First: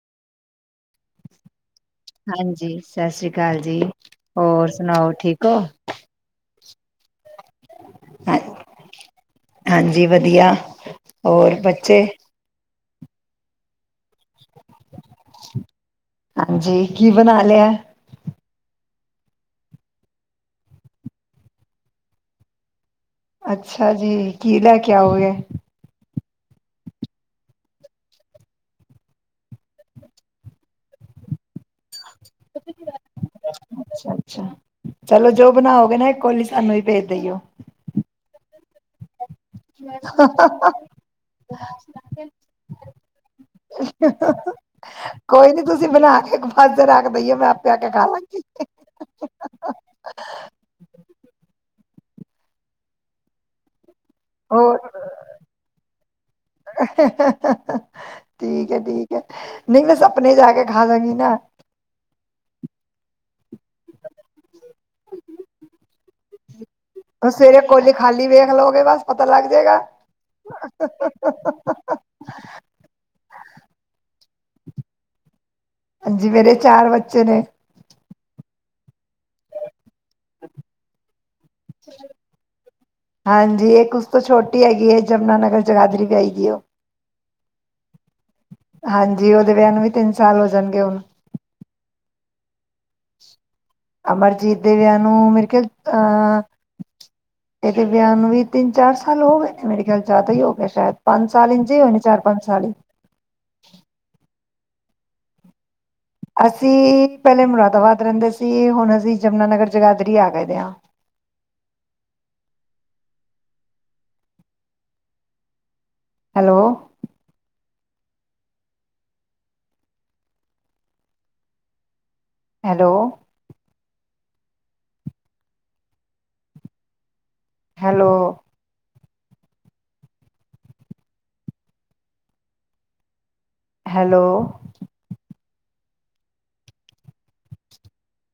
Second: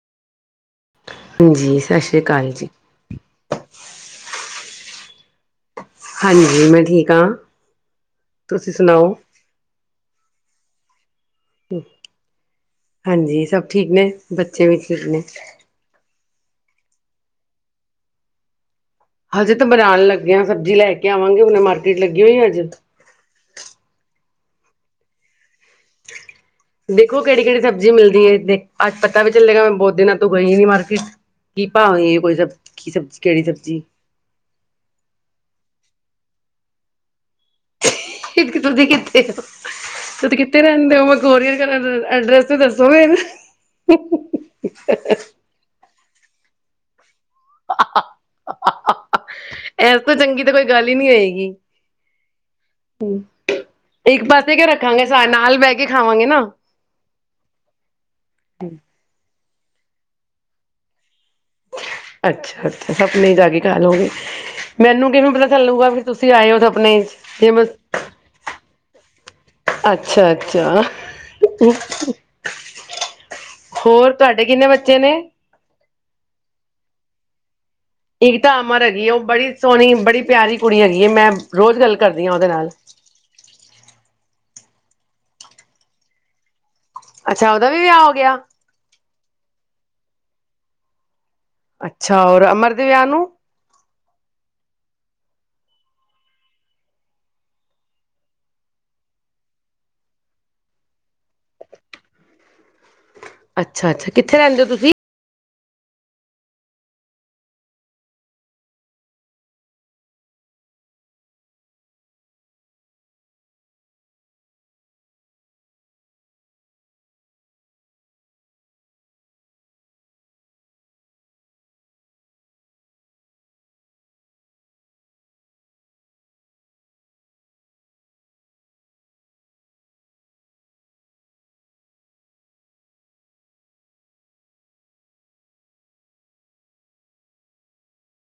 ਹਾਂਜੀ ਸਤਿ ਸ੍ਰੀ ਅਕਾਲ ਜੀ ਹਾਂਜੀ। ਸਤਿ ਸ੍ਰੀ ਅਕਾਲ ਜੀ ਹੋਰ। ਸੁਣਾਓ ਠੀਕ ਹੋ। ਹਾਂਜੀ। ਮੈਂ ਠੀਕ ਹਾਂ। ਹ ਤੁਸੀਂ ਸੁਣਾਓ ਹਾਂਜੀ ਵਧੀਆ। ਹੋਰ ਬੱਚੇ ਹਾਂਜੀ। ਸਭ ਠੀਕ ਨੇ। ਬੱਚੇ ਵੀ ਠੀਕ ਨੇ। ਹਾਂਜੀ। ਕੀ ਬਣਾ ਲਿਆ। ਹਜੇ ਤਾਂ ਬਣਾਉਣ ਲੱਗੇ ਹਾਂ। ਸਬਜ਼ੀ ਲੈ ਕੇ ਆਵਾਂਗੇ। ਹੁਨੇ ਮਾਰਕੀਟ ਲੱਗੀ ਹੋਈ ਅੱਜ। ਅੱਛਾ ਜੀ। ਕੀ ਲਏ ਕੇ ਆਓਗੇ। ਦੇਖੋ ਕਿਹੜੀ ਕਿਹੜੀ ਸਬਜ਼ੀ ਮਿਲਦੀ ਹੈ। ਦੇ ਅੱਜ ਪਤਾ ਵੀ ਚੱਲੇਗਾ ਮੈਂ ਬਹੁਤ ਦਿਨਾਂ ਤੋਂ ਗਈ ਨੀ ਮਾਰਕੀਟ। ਕੀ ਭਾ ਵੇ। ਅੱਛਾ, ਅੱਛਾ। ਚਲੋ ਜੋ ਬਣਾਓਗੇ ਨਾ ਕੋਲੀ ਸਾਨੂੰ ਹੀ ਭੇਜ ਦਈਓ। [unintelligible] [unintelligible] ਤੁਸੀ ਕਿੱਥੇ ਰਹਿੰਦੇ ਹੋ? ਮੈਂ ਗੋਰੀਅਰ ਐਡਰੈਸ ਤੇ ਦੱਸੋ ਫੇਰ। [unintelligible] [inaudible] [unintelligible] [inaudible] ਬਈਆ ਮੈਂ ਆਪੇ ਆ ਕੇ ਖਾ ਲਾਂਗੀ। ਇਸ ਤੋਂ ਚੰਗੀ ਤਾਂ ਕੋਈ ਗੱਲ ਹੀ ਨੀ ਹੋਏਗੀ ਹੂੰ ਇੱਕ ਪਾਸੇ ਕਿਊ ਹੋਰ ਰੱਖਾਂਗੇ ਸਾਰੇ ਨਾਲ ਬਹਿ ਕੇ ਖਾਵਾਂਗੇ ਨਾ ਠੀਕ ਹੈ ਠੀਕ ਹੈ, ਨਹੀਂ ਬਸ ਆਪਣੇ ਜਾ ਕੇ ਖਾ ਲਾਂਗੀ ਨਾ ਅੱਛਾ-ਅੱਛਾ ਅਪਨੇ ਹੀ ਜਾ ਕੇ ਖਾਲੋਗੇ ਮੈਨੂੰ ਕਿਵੇਂ ਪਤਾ ਚੱਲੂਗਾ ਵੀ ਤੁਸੀਂ ਆਏ ਹੋ ਦਫ ਆਪਣੇ ਸਵੇਰੇ ਕੋਲੀ ਖਾਲੀ ਵੇਖ ਲਓਗੇ ਬਸ ਪਤਾ ਲੱਗ ਜਾਏਗਾ, ਅੱਛਾ-ਅੱਛਾ ਹੋਰ ਤੁਹਾਡੇ ਕਿੰਨੇ ਬੱਚੇ ਨੇ? ਹਾਂਜੀ ਮੇਰੇ ਚਾਰ ਬੱਚੇ ਨੇ। ਗੀਤਾ ਅਮਰ ਹੈਗੀ ਉਹ ਬੜੀ ਸੋਹਣੀ ਬੜੀ ਪਿਆਰੀ ਕੁੜੀ ਹੈਗੀ ਹੈ ਮੈਂ ਰੋਜ਼ ਗੱਲ ਕਰਦੀ ਹਾਂ ਉਹਦੇ ਨਾਲ ਹਾਂਜੀ ਇੱਕ ਉਸ ਤੋਂ ਛੋਟ ਟੀ ਹੈਗੀ ਐ ਯਮੁਨਾ ਨਗਰ ਜਗਾਧਰੀ ਵੀ ਆਏਗੀ ਓ ਅੱਛਾ ਉਹਦਾ ਵੀ ਵਿਆਹ ਹੋ ਗਿਆ। ਹਾਂਜੀ ਉਹਦੇ ਵਿਆਹ ਨੂੰ ਵੀ ਤਿੰਨ ਸਾਲ ਹੋ ਜਾਣਗੇ ਹੁਣ। ਅੱਛਾ ਔਰ ਅਮਰ ਦੇ ਵਿਆਹ ਨੂੰ? ਅਮਰਜੀਤ ਦੇ ਵਿਆਹ ਨੂੰ ਮੇਰੇ ਖਿਆਲ ਅਹ ਇਹਦੇ ਵਿਆਹ ਨੂੰ ਵੀ ਤਿੰਨ ਚਾਰ ਸਾਲ ਹੋ ਗਏ ਨੇ ਮੇਰੇ ਖਿਆਲ ਜ਼ਿਆਦਾ ਹੀ ਹੋ ਗਿਆ ਸ਼ਾਇਦ ਪੰਜ ਸਾਲ ਇੰਝੇ ਹੋਏ ਨੇ ਚਾਰ ਪੰਜ ਸਾਲ ਹੀ ਅੱਛਾ ਅੱਛਾ ਕਿ ਥੇ ਰਹਿੰਦੇ ਓ ਤੁਸੀਂ ਅਸੀਂ ਪਹਿਲੇ ਮੁਰਾਦਾਬਾਦ ਰਹਿੰਦੇ ਸੀ ਹੁਣ ਅਸੀਂ ਯਮੁਨਾ ਨਗਰ ਜਗਾਦਰੀ ਆ ਗਏ ਦੇ ਆ ਹੈਲੋ। ਹੈਲੋ। ਹੈਲੋ। ਹੈਲੋ।